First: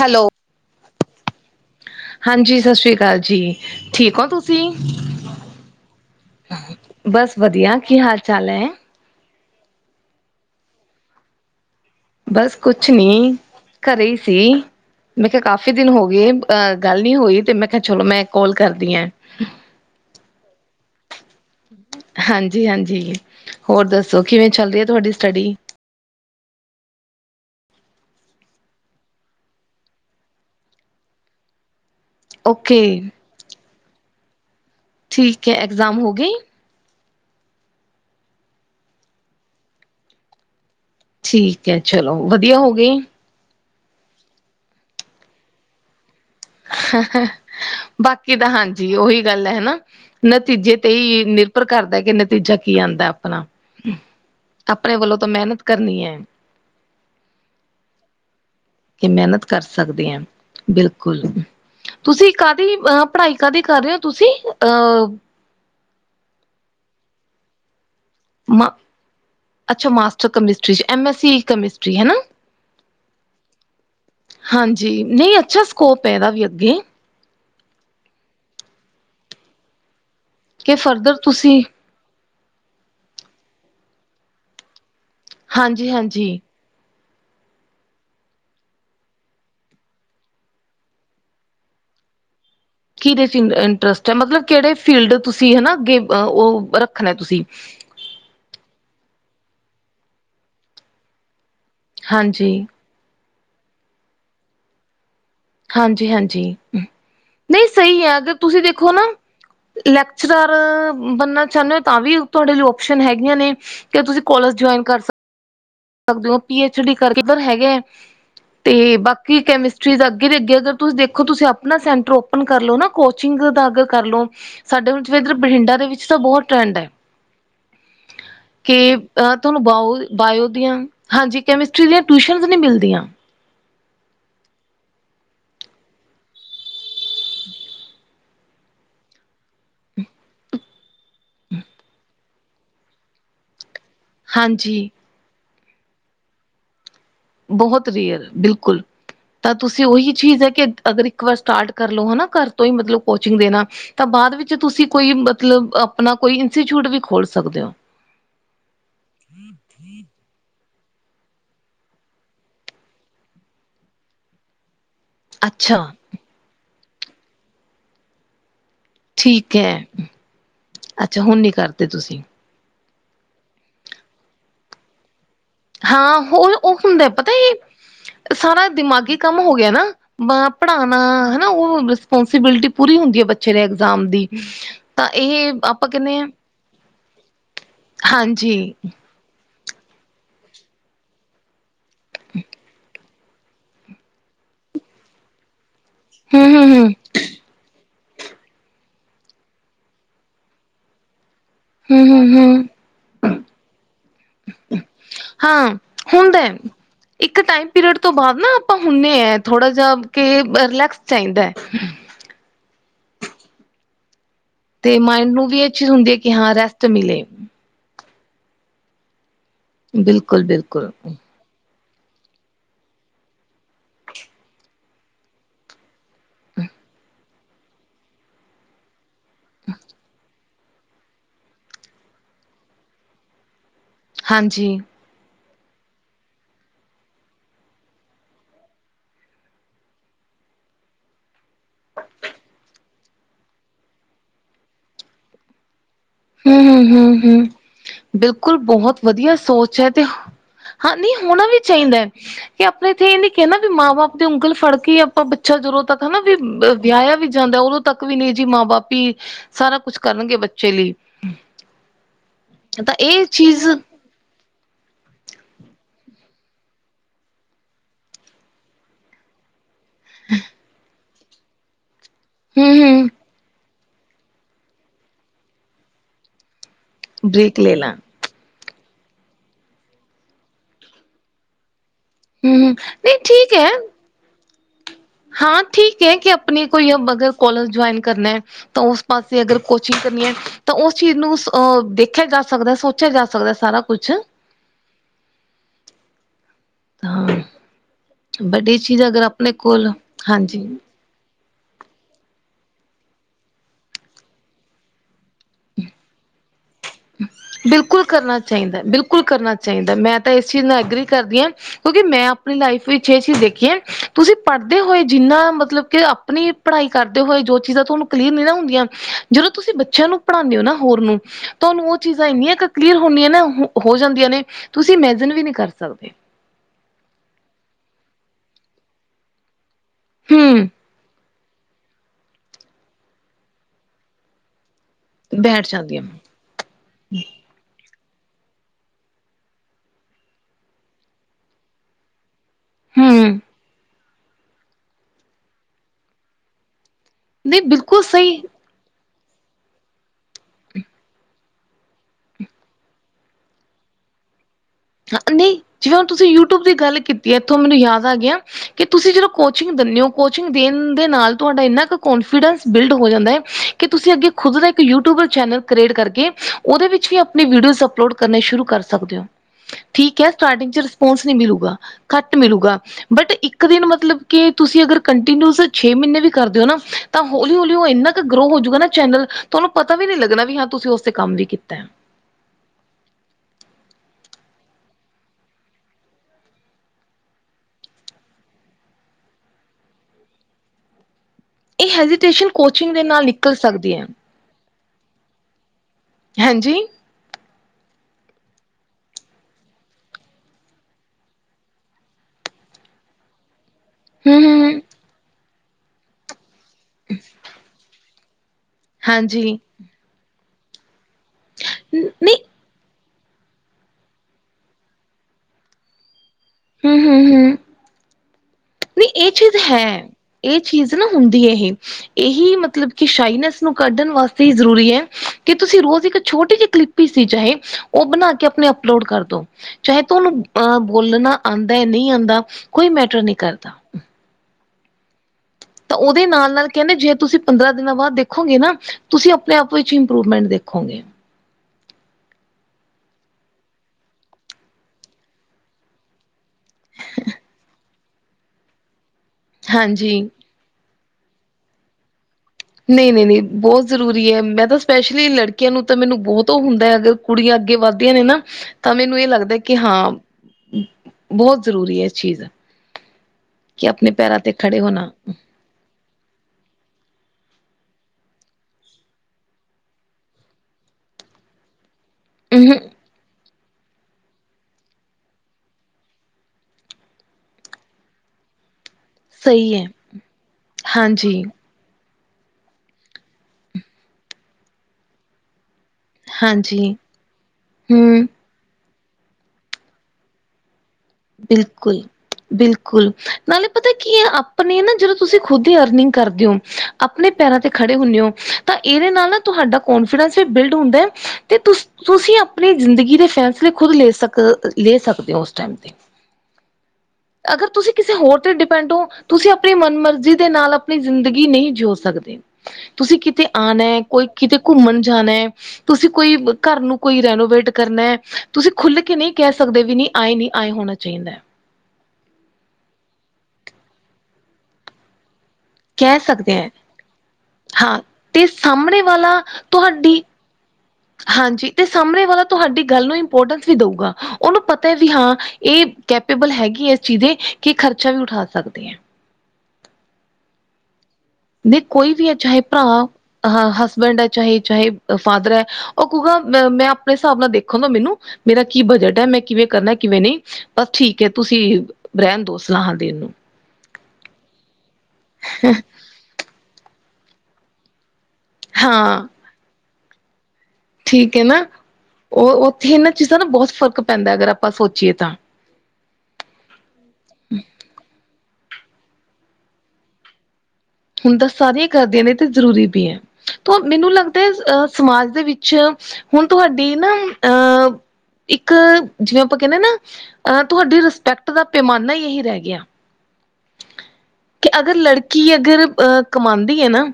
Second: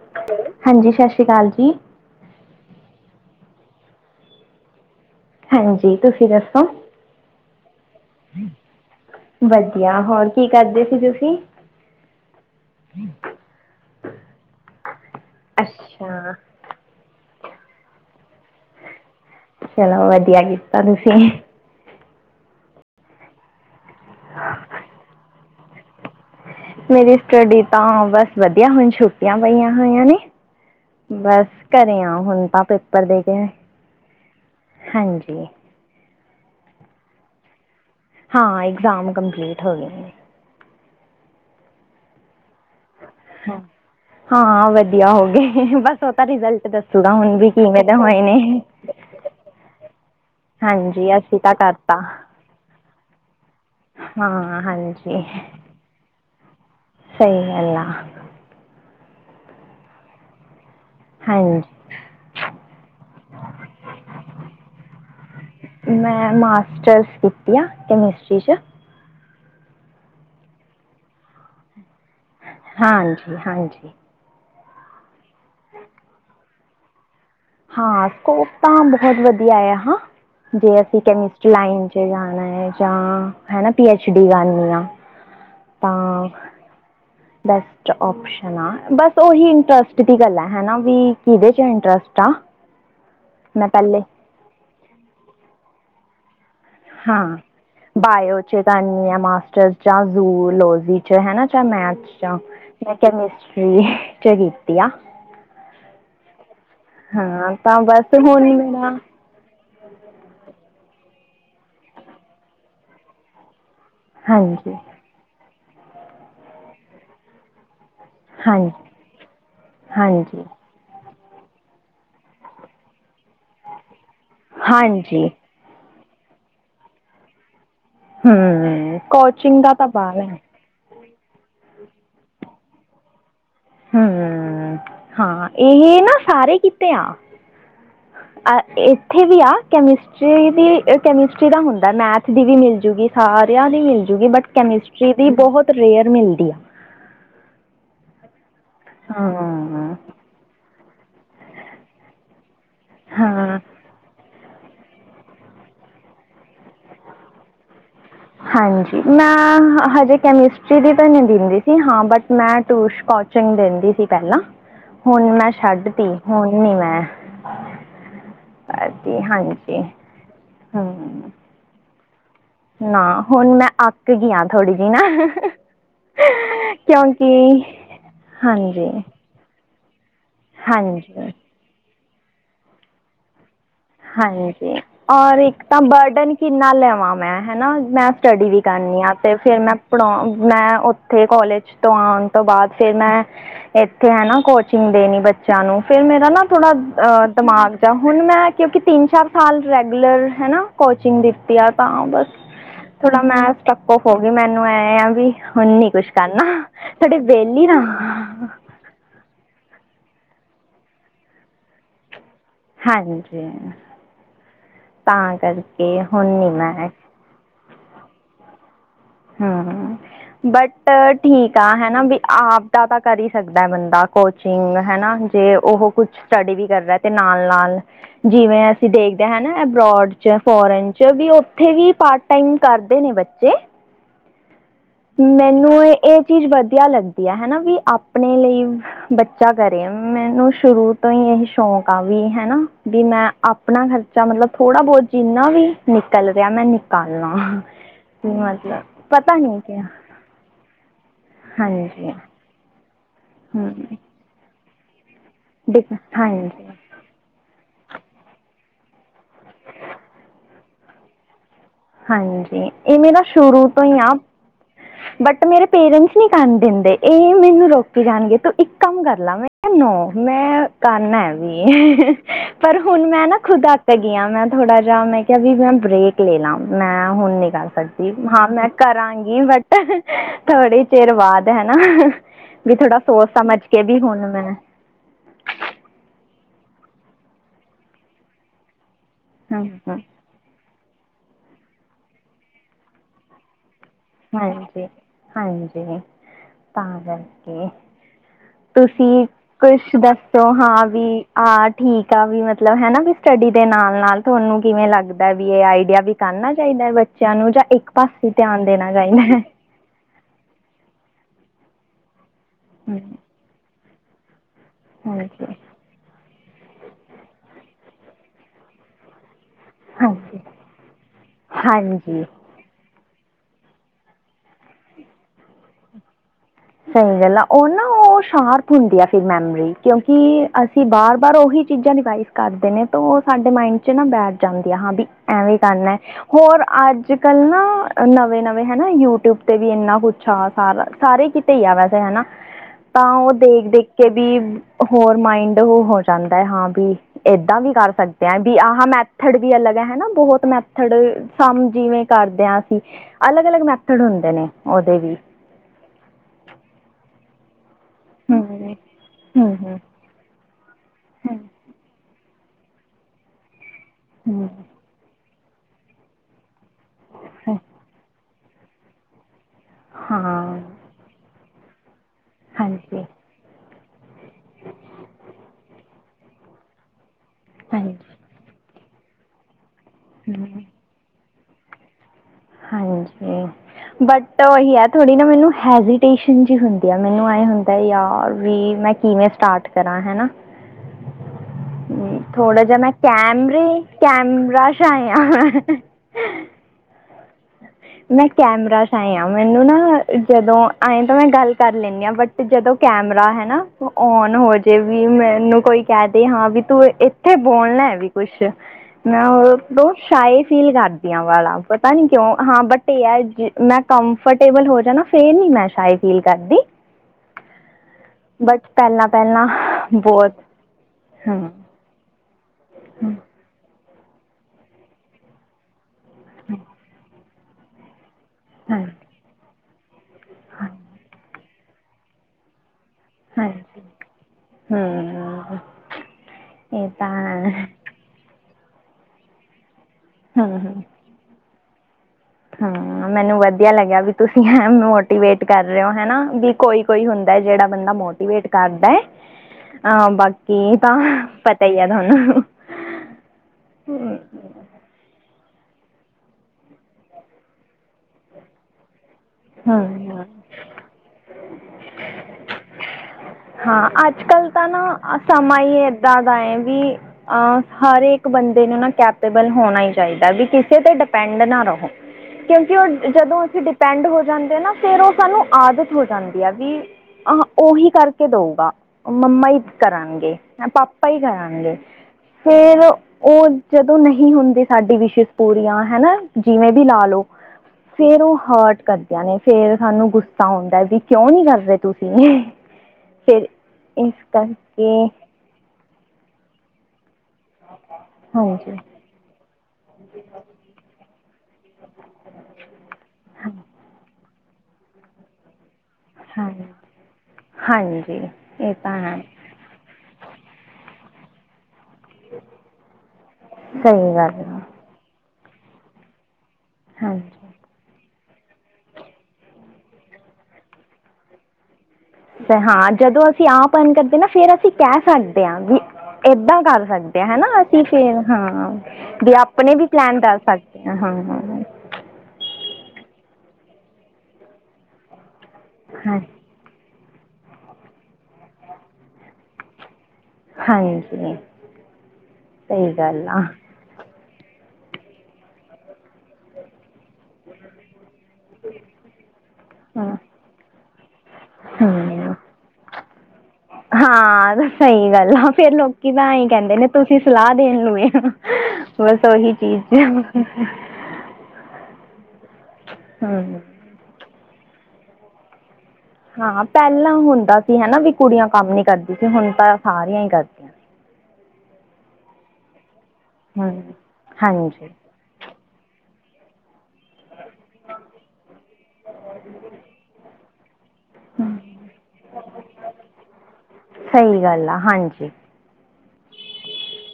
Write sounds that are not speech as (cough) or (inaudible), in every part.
Hello. ਹਾਂਜੀ ਸਤਿ ਸ੍ਰੀ ਅਕਾਲ ਜੀ। ਹਾਂਜੀ ਸਤਿ ਸ੍ਰੀ ਅਕਾਲ ਜੀ ਠੀਕ ਹੋ ਤੁਸੀ। ਹਾਂਜੀ ਤੁਸੀਂ ਦੱਸੋ ਬਸ ਵਧੀਆ ਕੀ ਹਾਲ ਚਾਲ ਹੈ। ਵਧੀਆ ਹੋਰ ਕੀ ਕਰਦੇ ਸੀ ਤੁਸੀ। ਬਸ ਕੁਛ ਨੀ ਘਰੇ ਹੀ ਸੀ ਮੈਂ ਕਿਹਾ ਕਾਫੀ ਦਿਨ ਹੋ ਗਏ। ਅੱਛਾ ਅ ਗੱਲ ਨੀ ਹੋਈ ਤੇ ਮੈਂ ਕਿਹਾ ਚਲੋ ਮੈਂ ਕੋਲ ਕਰਦੀ ਹਾਂ। ਚਲੋ ਵਧੀਆ ਕੀਤਾ ਤੁਸੀਂ। ਹਾਂਜੀ ਹਾਂਜੀ ਹੋਰ ਦੱਸੋ ਕਿਵੇਂ ਚੱਲ ਰਹੀ ਹੈ ਤੁਹਾਡੀ ਸਟੱਡੀ। ਮੇਰੀ ਸਟੱਡੀ ਤਾਂ ਬਸ ਵਧੀਆ ਹੁਨ ਛੁੱਟੀਆਂ ਪਈਆਂ ਹੋਈਆਂ ਨੇ। ਬਸ ਘਰੇ ਆ ਹੁਣ ਤਾਂ ਓਕੇ ਪੇਪਰ ਦੇ ਕੇ। ਹਾਂਜੀ ਠੀਕ ਹੈ ਇਗਜ਼ਾਮ ਹੋ ਗਏ। ਹਾਂ ਇਗਜ਼ਾਮ ਕੰਪਲੀਟ ਹੋ ਗਏ ਨੇ। ਠੀਕ ਹੈ ਚਲੋ ਵਧੀਆ ਹੋ ਗਏ। ਹਾਂ ਵਧੀਆ ਹੋ ਗਏ ਬਸ ਓ ਤਾਂ ਰਿਜਲਟ ਦੱਸੂਗਾ ਹੁਣ ਵੀ ਕਿਵੇਂ ਦੇ ਹੋਏ ਬਾਕੀ ਨੇ। ਤਾਂ ਹਾਂਜੀ ਉਹੀ ਗੱਲ ਹੈ ਹਨਾ। ਨਤੀਜੇ ਤੇ ਹਾਂਜੀ ਹੀ ਅਸੀਂ ਤਾਂ ਨਿਰਭਰ ਕਰਤਾ ਕਰਦਾ ਕਿ ਨਤੀਜਾ ਕੀ ਆਉਂਦਾ ਆਪਣਾ। ਹਾਂ ਆਪਣੇ ਵੱਲੋਂ ਹਾਂਜੀ ਤਾਂ ਮਿਹਨਤ ਕਰਨੀ ਹੈ। ਸਹੀ ਗਲ ਆ। ਕਿ ਮਿਹਨਤ ਕਰ ਸਕਦੇ ਆ। ਬਿਲਕੁੱਲ ਹਾਂਜੀ ਤੁਸੀ ਕਾਹਦੀ ਅ ਪੜ੍ਹਾਈ ਕਾਹਦੀ ਕਰ ਰਹੇ ਹੋ ਤੁਸੀ ਅਹ ਮੈਂ ਮਾਸਟਰਸ ਕੀਤੀ ਆ ਕਮਿਸਟਰੀ। ਮ ਅੱਛਾ ਮਾਸਟਰ ਕੈਮਿਸਟਰੀ ਚ ਐਮ ਐੱਸ ਸੀ ਕੈਮਿਸਟਰੀ ਹੈ ਨਾ। ਹਾਂਜੀ ਹਾਂਜੀ। ਹਾਂਜੀ ਨਹੀਂ ਅੱਛਾ ਸਕੋਪ ਹੈ ਇਹਦਾ ਵੀ ਅੱਗੇ ਹਾਂ ਸਕੋਪ ਤਾਂ ਬਹੁਤ ਵਧੀਆ ਆ ਹਾਂ ਕਿ ਜੇ ਅਸੀਂ ਫਰਦਰ ਕੈਮਿਸਟਰੀ ਤੁਸੀਂ ਲਾਈਨ ਚ। ਆਣਾ ਹੈ ਜਾਂ ਹਨਾ ਪੀ ਐਚ ਡੀ ਕਰਣੀ ਆ। ਹਾਂਜੀ ਤਾਂ ਹਾਂਜੀ। Best option. ਹੈਨਾ ਬਸ ਓਹੀ ਇੰਟਰਸਟ ਦੀ ਗੱਲ ਐ ਹੈਨਾ ਵੀ ਕਿਹਦੇ ਚ ਇੰਟਰਸਟ ਆ। ਕਿਹਦੇ ਚ ਮੈਂ ਪਹਿਲੇ ਇੰਟਰਸਟ ਐ ਮਤਲਬ ਕਿਹੜੇ ਫੀਲਡ ਤੁਸੀ ਹੈਨਾ ਗੇ ਉਹ ਰ ਹਾਂ। ਬਾਇਓ ਚ ਕਰਨੀ ਆ ਮਾਸਟਰਸ ਜਾਂ ਜ਼ੂਲੋਜੀ ਚ ਹੈਨਾ ਚਾਹ ਮੈਥ ਚ। ਹਾਂਜੀ ਮੈ ਕੈਮਿਸਟਰੀ ਚ ਕੀਤੀ ਆ। ਹਾਂਜੀ ਹਾਂਜੀ ਹਾਂ ਨਹੀਂ ਤਾਂ ਸਹੀ ਹੈ ਬਸ ਅਗਰ ਹੁਣ ਤੁਸੀਂ ਦੇਖੋ ਮੇਰਾ ਨਾ ਲੈਕਚਰਾਰ ਬਣਨਾ ਚਾਹਣੇ ਹੋ ਤਾਂ ਵੀ ਤੁਹਾਡੇ ਚ ਓਪਸ਼ਨ ਹੈਗੀਆਂ ਨੇ। ਕਿ ਤੁਸੀਂ ਕੋਲਜ ਹਾਂਜੀ ਜੁਆਇਨ ਕਰ ਸਕ ਸਕਦੇ ਹੋ ਪੀ ਐਚ ਡੀ ਕਰਕੇ ਇਧਰ ਹੈਗੇ ਹੈ ਹਾਂਜੀ ਤੇ ਬਾਕੀ ਕੈਮਿਸਟਰੀ ਦਾ ਅੱਗੇ ਦੇ ਹਾਂਜੀ ਅੱਗੇਧਰ। ਤੁਸੀਂ ਦੇਖੋ ਤੁਸੀਂ ਆਪਣਾ ਸੈਂਟਰ ਓਪਨ ਕਰ ਲਓ ਨਾ ਕੋਚਿੰਗ ਦਾ ਅ ਕਰਲੋ। ਸਾਡੇ ਹੁਣ ਜ ਹਾਂਜੀ ਇਧਰ ਬਠਿੰਡਾ ਦੇ ਵਿੱਚ ਤਾਂ ਬਹੁਤ ਟਰੈਂਡ ਹੈ। ਕਿ ਹੂੰ ਅਹ ਕੋਚਿੰਗ ਤੁਹਾਨੂੰ ਦਾ ਤਾਂ ਬਾਓ ਬਾਹਲਾ ਹੈ ਬਾਇਓ ਹਾਂਜੀ ਕੈਮਿਸਟਰੀ ਦੀਆਂ ਟਿਊਸ਼ਨ ਵੀ ਨੀ ਮਿਲਦੀਆਂ ਹੂੰ ਹੂੰ ਹਾਂ ਇਹ ਨਾ ਸਾਰੇ ਕਿਤੇ ਆ ਅ ਇੱਥੇ ਵੀ ਆ। ਕੈਮਿਸਟਰੀ ਦੀ ਕੈਮਿਸਟਰੀ ਦਾ ਹੁੰਦਾ ਮੈਥ ਦੀ ਵੀ ਮਿਲਜੂਗੀ ਸਾਰਿਆਂ ਦੀ ਮਿਲਗੀ। ਗੀ ਬਟ ਹਾਂਜੀ ਕੈਮਿਸਟਰੀ ਦੀ ਬਹੁਤ ਰੀਅਲ ਮਿਲਦੀ ਆ ਬਹੁਤ ਰੀਅਲ ਬਿਲਕੁੱਲ ਤਾਂ ਤੁਸੀਂ ਹਾਂ ਉਹੀ ਚੀਜ਼ ਹੈ ਕਿ ਅਗਰ ਇੱਕ ਵਾਰ ਸਟਾਰਟ ਕਰ ਲੋ ਹਨਾ ਘਰ ਤੋਂ ਹੀ ਮਤਲਬ ਕੋਚਿੰਗ ਹਾਂ ਦੇਣਾ ਤਾਂ ਬਾਅਦ ਵਿੱਚ ਤੁਸੀਂ ਕੋਈ ਮਤਲਬ ਆਪਣਾ ਕੋਈ ਇੰਸਟੀਚਿਊਟ ਵੀ ਖੋਲ ਸਕਦੇ ਹੋ ਹਾਂਜੀ ਮੈਂ ਹਜੇ ਕੈਮਿਸਟਰੀ ਦੀ ਤਾਂ ਨਹੀਂ ਦਿੰਦੀ ਸੀ ਹਾਂ ਬਟ ਮੈਂ ਟ (unintelligible) ਦਿੰਦੀ ਸੀ ਪਹਿਲਾਂ। ਹੁਣ ਮੈਂ ਅੱਛਾ ਛੱਡ ਤ ਹੁਣ ਨੀ ਮੈਂ ਕਰਦੀ ਠੀਕ ਹੈ ਹਾਂਜੀ ਅੱਛਾ ਹਮ ਹੁਣ ਨੀ ਕਰਦੇ ਤੁਸੀ ਨਾ ਹੁਣ ਮੈਂ ਅੱਕ ਗਈ ਆ ਥੋੜ੍ਹੀ ਜਿਹੀ ਨਾ। ਹਾਂ ਉਹ ਉਹ ਹੁੰਦਾ ਕਿਉਂਕਿ ਪਤਾ ਹੀ ਸਾਰਾ ਹਾਂਜੀ ਦਿਮਾਗੀ ਕੰਮ ਹੋ ਗਿਆ ਨਾ ਪੜ੍ਹਾਉਣਾ ਹਾਂਜੀ ਹਨਾ ਉਹ ਰਿਸਪੋਂਸੀਬਿਲਿਟੀ ਪੂਰੀ ਹੁੰਦੀ ਹੈ ਬੱਚੇ ਦੇ ਇਗਜ਼ਾਮ ਦੀ। ਹਾਂਜੀ ਤਾਂ ਔਰ ਇਹ ਇੱਕ ਤਾਂ ਆਪਾਂ ਕਹਿੰਦੇ ਹਾਂ ਬਰਡਨ ਕਿੰਨਾ ਲੈਵਾਂ ਮੈਂ ਹਣਾ ਮੈਂ ਸਟੱਡੀ ਹਾਂਜੀ ਵੀ ਕਰਨੀ ਆ ਤੇ ਫਿਰ ਮੈਂ ਪੜ੍ਹਾ ਮੈਂ ਉੱਥੇ ਕਾਲਜ ਤੋਂ ਆਉਣ ਤੋਂ ਬਾਅਦ ਫੇਰ ਮੈਂ ਇੱਥੇ ਹੈ ਨਾ ਕੋਚਿੰਗ ਦੇਣੀ ਬੱਚਿਆਂ ਨੂੰ ਫੇਰ ਮੇਰਾ ਹੂੰ ਨਾ ਹੂੰ ਥੋੜਾ ਹੂੰ ਅਹ ਦਿਮਾਗ ਜਾ ਹੁਣ ਮੈਂ ਕਿਉਂਕਿ ਤਿੰਨ ਚਾਰ ਸਾਲ ਰੈਗੂਲਰ ਹਨਾ ਕੋਚਿੰਗ ਦਿੱਤੀ ਆ ਤਾਂ ਹੂੰ ਬਸ ਹੂੰ ਹੂੰ ਥੋੜਾ ਮੈਂ ਸਟੱਕ ਓਫ ਹੋ ਗਈ ਮੈਨੂੰ ਐ ਆ ਵੀ ਹੁਣ ਹਾਂ ਨ ਕੁਛ ਹੁੰਦਾ ਕਰਨਾ ਸਾਡੇ ਇੱਕ ਟਾਈਮ ਵਹਲੀ ਨਾ ਪੀਰੀਅਡ ਤੋਂ ਬਾਅਦ ਨਾ ਆਪਾਂ ਹੁੰਦੇ ਆ ਥੋੜਾ ਜਾਹਾ ਕੇ ਰਿਲੈਕਸ ਚਾਹੀਦਾ ਐ। ਹਾਂਜੀ ਤੇ ਮਾਇੰਡ ਤਾਂ ਨੂੰ ਵੀ ਇਹ ਕਰਕੇ ਚੀਜ਼ ਹੁੰਦੀ ਹੈ ਹੁਣ ਕਿ ਨੀ ਹਾਂ ਰੈਸਟ ਮੈਂ ਮਿਲੇ ਹਾਂ ਬਿਲਕੁਲ ਬਟ ਬਿਲਕੁਲ ਠੀਕ। ਤਾਂ ਹਨਾ ਵੀ ਆਪ ਦਾ ਤਾਂ ਕਰ ਹੀ ਸਕਦਾ ਬੰਦਾ ਕੋਚਿੰਗ ਹਨਾ ਜੇ ਉਹ ਕੁਛ ਸਟੱਡੀ ਵੀ ਕਰਦਾ। ਤੇ ਨਾਲ ਨਾਲ ਜਿਵੇ ਅਸੀ ਦੇਖਦੇ ਹਨਾ ਅਬਰੋਡ ਚ ਫੋਰਨ ਚ ਵੀ ਉੱਥੇ ਵੀ ਪਾਰਟ ਟਾਈਮ ਕਰਦੇ ਨੇ ਬੱਚੇ ਹਾਂਜੀ ਮੈਨੂੰ ਇਹ ਚੀਜ਼ ਵਧੀਆ ਲੱਗਦੀ ਹੈ ਹਨਾ ਵੀ ਆਪਣੇ ਲਈ। ਬੱਚਾ ਕਰੇ ਮੈਨੂੰ ਸ਼ੁਰੂ ਤੋਂ ਹੀ ਇਹੀ ਸ਼ੌਂਕ ਆ ਵੀ ਹਨਾ ਵੀ ਮੈਂ ਆਪ ਆਪਣਾ ਖਰਚਾ ਮਤਲਬ ਥੋੜ੍ਹਾ ਬਹੁਤ ਜਿੰਨਾ ਵੀ ਨਿਕਲ ਰਿਹਾ ਹੂੰ ਮੈਂ ਹੂੰ ਹੂੰ ਨਿਕਾਲਣਾ ਹੂੰ ਵੀ ਬਿਲਕੁਲ ਮਤਲਬ ਬਹੁਤ ਵਧੀਆ ਪਤਾ ਨੀ। ਸੋਚ ਤੇ ਹਾਂ ਨਹੀਂ ਹੋਣਾ ਵੀ ਚਾਹੀਦਾ ਹੈ ਹਾਂਜੀ ਕਿ ਆਪਣੇ ਇੱਥੇ ਇਹ ਨ ਕਹਣਾ ਵੀ ਹੂੰ ਮਾਂ ਬਾਪ ਤੇ ਉਂਗਲ ਫੜ ਕੇ ਹੀ ਆਪਾਂ ਬੱਚਾ ਜਦੋਂ ਡਿਫ ਤੱਕ ਹਨਾ ਵੀ। ਹਾਂਜੀ ਵਿਆਹਿਆ ਵੀ ਜਾਂਦਾ ਉਦੋਂ ਤੱਕ ਵੀ ਨਹੀਂ ਜੀ ਮਾਂ ਬਾਪ ਹੀ ਸਾਰਾ ਕੁਛ ਕਰਨਗੇ ਬੱਚੇ ਲਈ। ਹਾਂਜੀ ਤਾਂ ਇਹ ਮੇਰਾ ਚੀਜ਼ ਸ਼ੁਰੂ ਤੋਂ ਹੀ ਆ। ਬਟ ਮੇਰੇ ਪੇਰੈਂਟਸ ਨੀ ਕਰਨ ਦਿੰਦੇ ਇਹ ਮੈਨੂੰ ਰੋਕ ਜਾਣਗੇ ਤੂੰ ਇੱਕ ਕੰਮ ਕਰ ਲਾ ਮੈਂ। ਮੈ ਕਰਨਾ ਵੀ ਹੂੰ ਪਰ ਹੁਣ ਹੂੰ ਮੈਂ ਨਾ ਖੁਦਾ ਗੀਆਂ ਮੈਂ ਥੋੜਾ ਜਿਹਾ ਮੈਂ ਕਿਹਾ ਵੀ ਮੈਂ ਬ੍ਰੇਕ ਲੈਨਾ ਮੈਂ ਹੁਣ ਨੀ ਬ੍ਰੇਕ ਕਰ ਲੈ ਲਾ ਸਕਦੀ ਹਾਂ ਮੈਂ ਕਰਾਂਗੀ ਬਟ ਥੋੜੇ ਚਿਰ ਬਾਅਦ ਹਨਾ। ਹੂੰ ਹੂੰ ਵੀ ਥੋੜਾ ਨਹੀਂ ਸੋਚ ਠੀਕ ਸਮਝ ਹੈ ਕੇ ਵੀ ਹੁਣ ਮੈਂ ਹਾਂ ਠੀਕ ਹੈ ਕਿ ਆਪਣੀ ਕੋਈ ਅ ਅਗਰ ਕੋਲੇਜ ਜੁਆਇਨ ਕਰਨਾ ਹੈ ਤਾਂ ਉਸ ਅਸੀਂ ਅਗਰ ਹੂੰ ਕੋਚਿੰਗ ਹੂੰ ਕਰਨੀ ਤਾਂ ਉਸ ਚੀਜ਼ ਨੂੰ ਦੇਖਿਆ ਜਾ ਸਕਦਾ ਸੋਚਿਆ ਜਾ ਸਕਦਾ ਸਾਰਾ ਕੁਛ। ਹਾਂਜੀ ਹਾਂਜੀ ਤਾਂ ਹਾਂ ਕਰਕੇ ਬਟ ਇਹ ਚੀਜ਼ ਅਗਰ ਤੁਸੀਂ ਆਪਣੇ ਕੋਲ ਕੁਛ ਦੱਸੋ ਹਾਂਜੀ ਹਾਂ ਵੀ। ਆਹ ਠੀਕ ਆ ਵੀ ਮਤਲਬ ਹਨਾ ਵੀ ਸਟੱਡੀ ਦੇ ਨਾਲ ਨਾਲ ਤੁਹਾਨੂੰ ਕਿਵੇਂ ਲੱਗਦਾ ਵੀ ਇਹ ਆਈਡੀਆ ਵੀ। ਕਰਨਾ ਚਾਹੀਦਾ ਹੈ ਬੱਚਿਆਂ ਨੂੰ ਜਾਂ ਇੱਕ ਬਿਲਕੁਲ ਪਾਸੇ ਕਰਨਾ ਧਿਆਨ ਚਾਹੀਦਾ ਦੇਣਾ ਬਿਲਕੁਲ ਚਾਹੀਦਾ ਹੈ ਕਰਨਾ ਚਾਹੀਦਾ ਮੈਂ ਤਾਂ ਇਸ ਚੀਜ਼ ਨਾਲ ਐਗਰੀ ਕਰਦੀ ਹਾਂ ਕਿਉਂਕਿ ਮੈਂ ਆਪ ਆਪਣੀ ਲਾਈਫ ਹਮ, ਵਿੱਚ ਇਹ ਚੀਜ਼ ਦੇਖੀਐ ਤੁਸੀਂ ਪੜ੍ਹਦੇ ਹੋਏ ਜਿੰਨਾ ਹਾਂਜੀ ਮਤਲਬ ਕਿ ਆਪਣੀ ਪੜ੍ਹਾਈ ਕਰਦੇ ਹੋਏ ਜੋ ਚੀਜ਼ਾਂ ਤੁਹਾਨੂੰ ਕਲੀਅਰ ਨੀ ਨਾ ਹੁੰਦੀਆਂ। ਜਦੋਂ ਤੁਸੀਂ ਬੱਚਿਆਂ ਨੂੰ ਹਾਂਜੀ ਪੜ੍ਹਾਉਦੇ ਹੋ ਨਾ ਹੋਰ ਨੂੰ ਤੁਹਾਨੂੰ ਉਹ ਹਾਂਜੀ ਚੀਜ਼ਾਂ ਇੰਨੀਆਂ ਕ। ਕਲੀਅਰ ਹੁੰਦੀਆਂ ਨਾ ਹੋ ਜਾਂਦੀਆਂ ਨੇ ਤੁਸੀਂ ਇਮੈਜਨ ਵੀ ਨਹੀਂ ਕਰ ਸਕਦੇ। ਸਹੀ ਗੱਲ ਆ ਉਹ ਨਾ ਉਹ ਸ਼ਾਰਪ ਹੁੰਦੀ ਆ ਫਿਰ ਮੈਮਰੀ ਕਿਉਂਕਿ ਹਮ ਅਸੀਂ ਬਾਹਰ ਪਰ ਉਹੀ ਚੀਜ਼ਾਂ ਰਿਵਾਈਸ ਕਰਦੇ ਨੇ ਤਾਂ ਉਹ ਸਾਡੇ ਮਾਇੰਡ ਚ ਨਾ ਬੈਠ ਜਾਂਦੀਆਂ ਹਾਂ ਭੀ ਐਵੇਂ ਬੈਠ ਕਰਲੈ। ਜਾਂਦੀਆਂ ਹੋਰ ਅੱਜ ਕੱਲ੍ਹ ਨਾ ਨਵੇਂ ਨਵੇਂ ਹੈਨਾ ਯੂਟਿਊਬ ਤੇ ਵੀ ਇੰਨਾ ਕੁੱਛ ਆ ਸਾਰਾ ਸਾਰੇ ਆ ਵੈਸੇ ਹਨਾ ਤਾਂ ਉਹ ਹਮ ਦੇਖ ਦੇਖ ਕੇ ਵੀ ਹੋਰ ਮਾਇੰਡ ਉਹ ਹੋ ਜਾਂਦਾ ਹੈ ਹਾਂ ਬੀ। ਏਦਾਂ ਨਹੀਂ ਵੀ ਕਰ ਬਿਲਕੁਲ ਸਕਦੇ ਹਾਂ ਸਹੀ ਵੀ ਆਹ ਮੈਂਥ ਮੈਥੜ ਵੀ ਅਲੱਗ ਹੈ ਹੈਨਾ ਬਹੁਤ ਮੈਥਡ ਸਮ ਜਿਵੇਂ ਕਰਦੇ ਆ ਅਸੀਂ। ਅਲੱਗ ਅਲੱਗ ਮੈਥਡ ਹੁੰਦੇ ਨੇ। ਉਹਦੇ ਵੀ ਨਹੀ ਜਿਵੇਂ ਹੁਣ ਤੁਸੀਂ ਯੂਟਿਊਬ ਦੀ ਗੱਲ ਕੀਤੀ ਹੈ ਇੱਥੋਂ ਮੈਨੂੰ ਯਾਦ ਕਿ ਤੁਸੀ ਜਦੋਂ ਹੂੰ ਕੋਚਿੰਗ ਹੂੰ ਦੇਨੇ ਔ। ਕੋਚਿੰਗ ਦੇਣ ਦੇ ਨਾਲ ਤੁਆਡਾ ਇੰਨਾ ਕੁ ਕੋਂਨਫੀਡੈਂਸ ਬਿਲਡ ਹੋ ਜਾਂਦੈ ਹੈ ਕਿ ਤੁਸੀਂ ਅੱਗੇ ਖੁਦ ਦਾ ਈ ਯੂਟਊਬਰ ਚੈਨਲ ਕ੍ਰੀਏਟ ਕਰਕੇ ਉਹਦੇ ਵਿੱਚ ਵੀ ਆਪਣੀ ਵੀਡੀਓ ਅਪਲੋਡ ਕਰਨੇ ਸ਼ੁਰੂ ਕਰ ਸਕਦੇ ਓਂ। ਠੀਕ ਹੈ ਸਟਾਰਟਿੰਗ ਚ ਹਾਂਜੀ ਰਿਸਪੋਂਸ ਨਹੀਂ ਮਿਲੂਗਾ ਘੱਟ ਮਿਲੂਗਾ ਬਟ ਇੱਕ ਇੱਕ ਦਿਨ ਮਤਲਬ ਕਿ ਤੁਸੀਂ ਅਗਰ ਕੰਟੀਨਿਊ ਸਿਰਫ ਛੇ ਮਹੀਨੇ ਵੀ ਕਰਦੇ ਹੋ ਨਾ ਤਾਂ ਹੌਲੀ ਹੌਲੀ ਉਹ ਹਾਂਜੀ ਇੰਨਾ ਗਰੋ ਹੋਜੂਗਾ ਨਾ ਚੈਨਲ ਤੁਹਾਨੂੰ ਪਤਾ ਵੀ ਨੀ ਲੱਗਣਾ ਹਮ, ਵੀ ਹਾਂ ਤੁਸੀਂ ਉਸ ਤੇ ਕੰਮ ਵੀ ਕੀਤਾ ਐ। ਹਾਂਜੀ। ਬਟ ਉਹੀ ਹੈ ਥੋੜ੍ਹੀ ਨਾ ਮੈਨੂੰ ਹੈਜੀਟੇਸ਼ਨ ਜਿਹੀ ਹੁੰਦੀ ਆ ਮੈਨੂੰ ਐਂ ਹੁੰਦਾ ਯਾਰ ਵੀ ਮੈਂ ਕਿਵੇਂ ਸਟਾਰਟ ਕਰਾਂ ਹੈਨਾ। ਇਹ ਹਮ ਹੈਜੀਟੇਸ਼ਨ ਥੋੜਾ ਜਿਹਾ ਮੈਂ ਕੋਚਿੰਗ ਦੇ ਨਾਲ ਨਿਕਲ ਕੈਮਰੇ ਸਕਦੀ ਹੈ ਕੈਮਰਾ ਛਾਇਆ। ਹਾਂਜੀ। (inaudible) ਮੈਂ ਕੈਮਰਾ ਸ਼ਾਏ ਆ ਮੈਨੂੰ ਨਾ ਜਦੋਂ ਆਏ ਤਾਂ ਮੈਂ ਗੱਲ ਕਰ ਲੈਂਨੀ ਆ ਬਟ ਤੇ ਜਦੋਂ ਕੈਮਰਾ ਹੈਨਾ ਆਨ ਹੋ ਹੂੰ-ਹੂੰ, ਜੇ ਵੀ ਮੈਨੂੰ ਕੋਈ ਕਹਿ ਦੇ ਹਾਂ ਵੀ ਤੂੰ ਇੱਥੇ (unintelligible) ਬੋਲਣਾ ਐ ਵੀ ਕੁਛ ਮੈਂ ਹਾਂਜੀ ਉਹ ਦੋ ਸ਼ਾਏ ਫੀਲ ਕਰਦੀ ਹਾਂ ਵਾਲਾ ਪਤਾ ਨੀ ਕਿਉਂ ਨਹੀਂ ਹਾਂ ਬਟ ਇਹ ਹੈ ਮੈਂ ਕੰਫਰਟੇਬਲ ਹੋ ਜਾਣਾ ਫੇਰ ਨੀ ਮੈਂ ਸ਼ਾਇ ਫੀਲ ਕਰਦੀ। ਹਮ ਹਮ ਹਮ। ਬਟ ਨਹੀ ਪਹਿਲਾਂ ਏ ਪਹਿਲਾਂ ਚੀਜ਼ ਹੈ ਬਹੁਤ ਇਹ ਚੀਜ਼ ਨਾ ਹੁੰਦੀ ਏਹੇ। ਇਹੀ ਮਤਲਬ ਕਿ ਸ਼ਾਈਨੈਸ ਨੂੰ ਕੱਢਣ ਵਾਸਤੇ ਹੀ ਜ਼ਰੂਰੀ ਹੈ ਕਿ ਤੁਸੀ ਰੋਜ਼ ਇੱਕ ਛੋਟੀ ਜਿਹੀ ਕਲਿੱਪ ਈ ਚਾਹੇ ਉਹ ਬਣਾ ਕੇ ਆਪਣੇ ਅਪਲੋਡ ਕਰਦੋ ਚਾਹੇ ਤ ਉਹਨੂੰ ਅ ਬੋਲਣਾ ਆਉਂਦਾ ਨਹੀਂ ਆਉਂਦਾ ਕੋਈ ਮੈਟਰ ਨਹੀਂ ਕਰਦਾ। ਹਮ ਹਮ। ਤਾਂ ਉਹਦੇ ਨਾਲ ਨਾਲ ਇਹ ਕਹਿੰਦੇ ਤਾਂ ਜੇ ਤੁਸੀਂ ਹੈ। ਪੰਦਰਾਂ ਦਿਨਾਂ ਬਾਅਦ ਦੇਖੋਗੇ ਨਾ। ਤੁਸੀਂ ਆਪਣੇ ਆਪ ਵਿੱਚ ਇੰਪਰੂਵਮੈਂਟ ਹਮ ਹਮ ਦੇਖੋਗੇ। ਹਾਂ ਮੈਨੂੰ ਵਧੀਆ ਲੱਗਿਆ ਵੀ ਤੁਸੀਂ ਐ ਮੋਟੀਵੇਟ ਕਰ ਰਹੇ ਹੋ ਹੈਨਾ ਵੀ। ਕੋਈ ਕੋਈ ਹੁੰਦੈ ਜਿਹੜਾ ਬੰਦਾ ਮੋਟੀਵੇਟ ਕਰਦਾ। ਹਾਂ ਹਾਂਜੀ। ਬਾਕੀ ਤਾਂ ਪਤਾ ਹੀ ਐ ਤੁਹਾਨੂੰ। ਨਹੀ ਨਹੀ ਨਹੀ ਬਹੁਤ ਜ਼ਰੂਰੀ ਹੈ। ਮੈਂ ਤਾਂ ਸਪੈਸ਼ਲੀ ਲੜਕੀਆਂ ਨੂੰ ਤਾਂ ਮੈਨੂੰ ਬਹੁਤ ਉਹ ਹੁੰਦਾ ਹੈ ਅਗਰ ਕੁੜੀਆਂ ਅੱਗੇ ਵੱਧਦੀਆਂ ਨੇ ਨਾ ਤਾਂ ਮੈਨੂੰ ਇਹ ਲੱਗਦਾ। ਕਿ ਹਾਂ ਬੋਤ ਜ਼ਰੂਰੀ ਐ ਚੀਜ਼। ਹਾਂ ਕਿ ਆਪਣੇ ਅੱਜ ਪੈਰਾਂ ਕੱਲ ਤੇ ਤਾਂ ਖੜੇ ਨਾ ਹੋਣਾ ਸਮਾਂ ਹੀ ਏਦਾਂ ਦਾ ਹੈ ਵੀ। ਅ ਹਰ, ਇੱਕ ਬੰਦੇ ਨੂੰ ਨਾ ਕੈਪੇਬਲ ਹੋਣਾ ਈ ਚਾਈਦਾ ਵੀ ਕਿਸੇ ਤੇ ਡਿਪੈਂਡ ਨਾ ਰਹੋ। ਕਿਉਂਕਿ ਹੂੰ, ਉਹ ਜਦੋਂ ਅਸੀਂ ਡਿਪੈਂਡ ਹੋ। ਜਾਂਦੇ ਨਾ ਫੇਰ ਉਹ ਸਾਨੂੰ ਆਦਤ ਹੋ ਜਾਂਦੀ ਆ ਵੀ ਆਹ ਉਹੀ ਕਰਕੇ ਦਊਗਾ। ਮੰਮਾ ਹੀ ਸਹੀ ਹੈ ਕਰਨਗੇ, ਪਾਪਾ ਹੀ ਹਾਂਜੀ ਕਰਨਗੇ। ਫੇਰ, ਉਹ ਜਦੋਂ ਨਹੀਂ ਹੁੰਦੀ ਸਾਡੀ ਵਿਸਿਸ ਪੂਰੀਆਂ ਹਨਾ। ਜਿਵੇਂ ਵੀ ਹਾਂਜੀ ਲਾ ਲਓ ਫੇਰ ਹਮ ਉਹ ਹਰਟ ਕਰਦੀਆਂ ਨੇ ਫੇਰ ਸਾਨੂੰ ਗੁੱਸਾ ਆਉਂਦਾ ਐ ਵੀ ਕਿਉਂ ਨਹੀਂ ਕਰ ਰਹੇ ਬਿਲਕੁਲ, ਤੁਸੀਂ ਬਿਲਕੁਲ ਫਿਰ ਨਾਲੇ ਪਤਾ ਇਸ ਕੀ ਹੈ ਆਪਣੇ ਕਰਕੇ ਨਾ ਜਦੋਂ ਤੁਸੀਂ ਖੁਦ ਹੀ ਅਰਨਿੰਗ ਕਰਦੇ ਹੋ, ਆਪਣੇ ਪੈਰਾਂ ਤੇ ਖੜੇ ਹੁੰਨੇ ਔ ਹਾਂਜੀ ਤਾਂ ਇਹਦੇ ਨਾਲ ਨਾ ਤੁਹਾਡਾ ਕੋਂਫੀਡੈਂਸ ਵੀ ਬਿਲਡ ਹੁੰਦਾ ਹੈ ਤੇ ਤੁ ਤੁਸੀਂ ਆਪਣੀ ਜ਼ਿੰਦਗੀ ਦੇ ਹਾਂ ਫੈਸਲੇ ਖੁਦ ਲੈ ਸਕ ਅ ਲੈ ਸਕਦੇ ਹੋ ਉਸ ਟਾਈਮ ਤੇ। ਹਾਂਜੀ। ਅਗਰ, ਤੁਸੀਂ ਕਿਸੇ ਹੋਰ ਤੇ ਇਹ ਡਿਪੈਂਡ ਤਾਂ ਹੋ ਹੈ ਤੁਸੀਂ ਆਪਣੀ ਮਨ ਮਰਜ਼ੀ ਦੇ ਨਾਲ ਆਪਣੀ ਜ਼ਿੰਦਗੀ ਨਹੀਂ ਜੋ ਸਕਦੇ ਤੁਸੀਂ ਕਿਤੇ ਆਉਣਾ, ਸਹੀ ਕੋਈ ਗੱਲ ਕਿਤੇ ਆ ਘੁੰਮਣ ਜਾਣਾ ਤੁਸੀਂ ਕੋਈ। ਘਰ ਨੂੰ ਕੋਈ ਹਾਂਜੀ ਰੈਨੋਵੇਟ ਕਰਨਾ ਤੁਸੀਂ ਖੁੱਲ ਕੇ ਨਹੀਂ ਕਹਿ ਸਕਦੇ ਵੀ ਨੀ ਅਏ ਨੀ ਅਏ ਹੋਣਾ ਚਾਹੀਦਾ। ਹਾਂ, ਜਦੋਂ ਅਸੀਂ ਆਪ ਅਰਨ ਕਰਦੇ ਨਾ ਫਿਰ ਅਸੀਂ ਕਹਿ ਸਕਦੇ ਆਂ। ਕਹਿ ਸਕਦੇ ਇਦਾਂ ਹੈ ਕਰ ਸਕਦੇ ਹੈਨਾ ਅਸੀਂ, ਹਾਂ ਫਿਰ ਤੇ ਹਾਂ ਸਾਹਮਣੇ ਵਾਲਾ ਵੀ ਆਪਣੇ ਵੀ ਪਲੈਨ ਤੁਹਾਡੀ ਦੱਸ ਸਕਦੇ। ਹਾਂ। ਹਾਂਜੀ, ਤੇ ਸਾਹਮਣੇ ਵਾਲਾ ਤੁਹਾਡੀ ਗੱਲ ਨੂੰ ਇੰਪੋਰਟੈਂਸ ਵੀ ਦਊਗਾ ਉਹਨੂੰ ਪਤਾ ਹੈ ਵੀ ਹਾਂ। ਇਹ ਹਾਂ ਕੈਪੇਬਲ ਹੈਗੀ ਹੈ ਇਸ ਚੀਜ਼ ਕਿ ਖਰਚਾ ਵੀ ਉਠਾ ਸਕਦੇ ਹੈ। ਹਾਂਜੀ। ਨਹੀਂ ਕੋਈ ਵੀ ਹੈ ਚਾਹੇ ਸਹੀ ਭਰਾ ਗੱਲ ਆ ਹ ਹਸਬੈਂਡ ਹੈ ਚਾਹੇ, ਚਾਹੇ ਫਾਦਰ ਹੈ ਉਹ ਮੈਂ ਆਪਣੇ ਹਿਸਾਬ ਨਾਲ ਦੇਖਣ ਨਾ ਮੈਨੂੰ ਮੇਰਾ ਕੀ ਬਜਟ ਐ ਮੈਂ ਕਿਵੇਂ ਕਰਨਾ ਹਾਂ ਕਿਵੇਂ ਨਹੀਂ। ਬਸ ਠੀਕ ਐ, ਤੁਸੀਂ ਹਮ ਰਹਿਣ ਦੋ ਸਲਾਹਾਂ ਦੇਣ ਨੂੰ। ਹਾਂ, ਸਹੀ ਗੱਲ ਆ, ਫੇਰ ਲੋਕੀ ਤਾਂਈ ਕਹਿੰਦੇ ਨੇ ਤੁਸੀਂ ਸਲਾਹ ਦੇਣ ਨੂੰ ਈਆ। ਬਸ ਹਾਂ ਉਹੀ ਚੀਜ਼। ਠੀਕ ਐ ਨਾ, ਉਹ ਉੱਥੇ ਇਹਨਾਂ ਚੀਜ਼ਾਂ ਨਾ ਹਮ ਬਹੁਤ ਫ਼ਰਕ ਪੈਂਦਾ ਅਗਰ ਆਪਾਂ ਸੋਚੀਏ ਤਾਂ। ਹਾਂ ਪਹਿਲਾਂ ਹੁੰਦਾ ਸੀ ਹਨਾ ਵੀ ਕੁੜੀਆਂ ਕੰਮ ਨੀ ਕਰਦੀ ਸੀ ਹੁਣ ਤਾਂ ਸਾਰੀਆਂ ਹੀ ਕਰਦੀ। ਹੁਣ ਤਾਂ ਸਾਰੇ ਹੀ ਕਰਦੇ ਨੇ ਤੇ ਜ਼ਰੂਰੀ ਵੀ ਐ, ਤਾਂ ਹਮ ਮੈਨੂੰ ਲੱਗਦਾ ਅਹ ਹਾਂਜੀ ਸਮਾਜ ਦੇ ਵਿੱਚ ਹੁਣ, ਤੁਹਾਡੀ ਨਾ ਅਹ ਇੱਕ ਜਿਵੇਂ ਆਪਾਂ ਕਹਿੰਨੇ ਨਾ। ਅਹ ਤੁਹਾਡੀ ਰਿਸਪੈਕਟ ਦਾ ਪੈਮਾਨਾ ਈ ਇਹੀ ਰਹਿ ਗਿਆ। ਸਹੀ ਗੱਲ ਕਿ ਆ ਅਗਰ ਹਾਂਜੀ ਲੜਕੀ ਅਗਰ ਅਹ ਕਮਾਂਦੀ ਐ ਨਾ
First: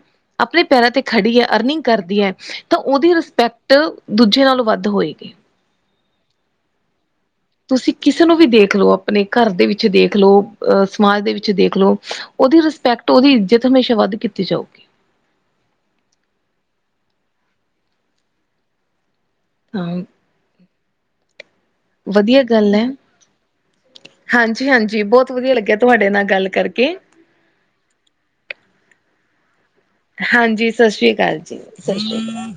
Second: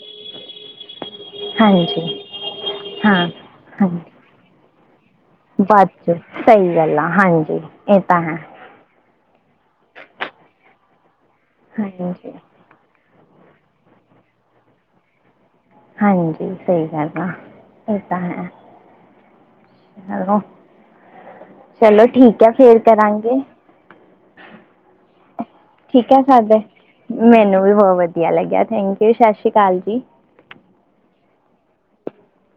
ਆਪਣੇ ਪੈਰਾਂ ਤੇ ਖੜੀ ਐ ਅਰਨਿੰਗ ਹਾਂਜੀ ਕਰਦੀ ਐ ਤਾਂ ਓਦੀ ਹਾਂ ਰਿਸਪੈਕਟ ਦੂਜ ਨਾਲੋਂ ਵੱਧ ਹੋਏਗੀ। ਬੱਸ ਸਈ, ਗੱਲ ਆ ਹਾਂਜੀ। ਤੁਸੀਂ ਇਹ ਤਾਂ ਕਿਸੇ ਨੂੰ ਹੈ ਵੀ ਦੇਖ ਲਓ ਆਪਣੇ ਘਰ ਦੇ ਵਿੱਚ ਦੇਖ ਲਓ। ਅ ਸਮਾਜ ਦੇ ਵਿੱਚ ਦੇਖ ਲਓ ਹਾਂਜੀ ਓਦੀ ਰਿਸਪੈਕਟ ਓਦੀ ਇੱਜਤ ਹਮੇਸ਼ਾ ਵੱਧ ਕੀਤੀ ਜਾਊਗੀ। ਹਾਂਜੀ, ਸਈ ਗੱਲ ਆ। ਇਹ ਤਾਂ ਹੈ। ਹਾਂ ਚਲੋ, ਵਧੀਆ ਠੀਕ ਹੈ ਗੱਲ ਫੇਰ ਕਰਾਂਗੇ। ਹਾਂਜੀ-ਹਾਂਜੀ, ਬਹੁਤ ਵਧੀਆ ਲੱਗਿਆ। ਤੁਹਾਡੇ ਠੀਕ ਹੈ, ਨਾਲ ਗੱਲ ਸਾਡ ਕਰਕੇ ਮੈਨੂੰ ਵੀ ਬਹੁਤ ਵਧੀਆ ਲੱਗਿਆ ਥੈਂਕਯੂ ਸ਼ਸ਼੍ਰੀ ਕਾਲ ਜੀ। ਹਾਂਜੀ, ਸਤਿ ਸ੍ਰੀ ਅਕਾਲ ਜੀ, ਸਤਿ ਸ਼੍ਰੀ ਅਕਾਲ।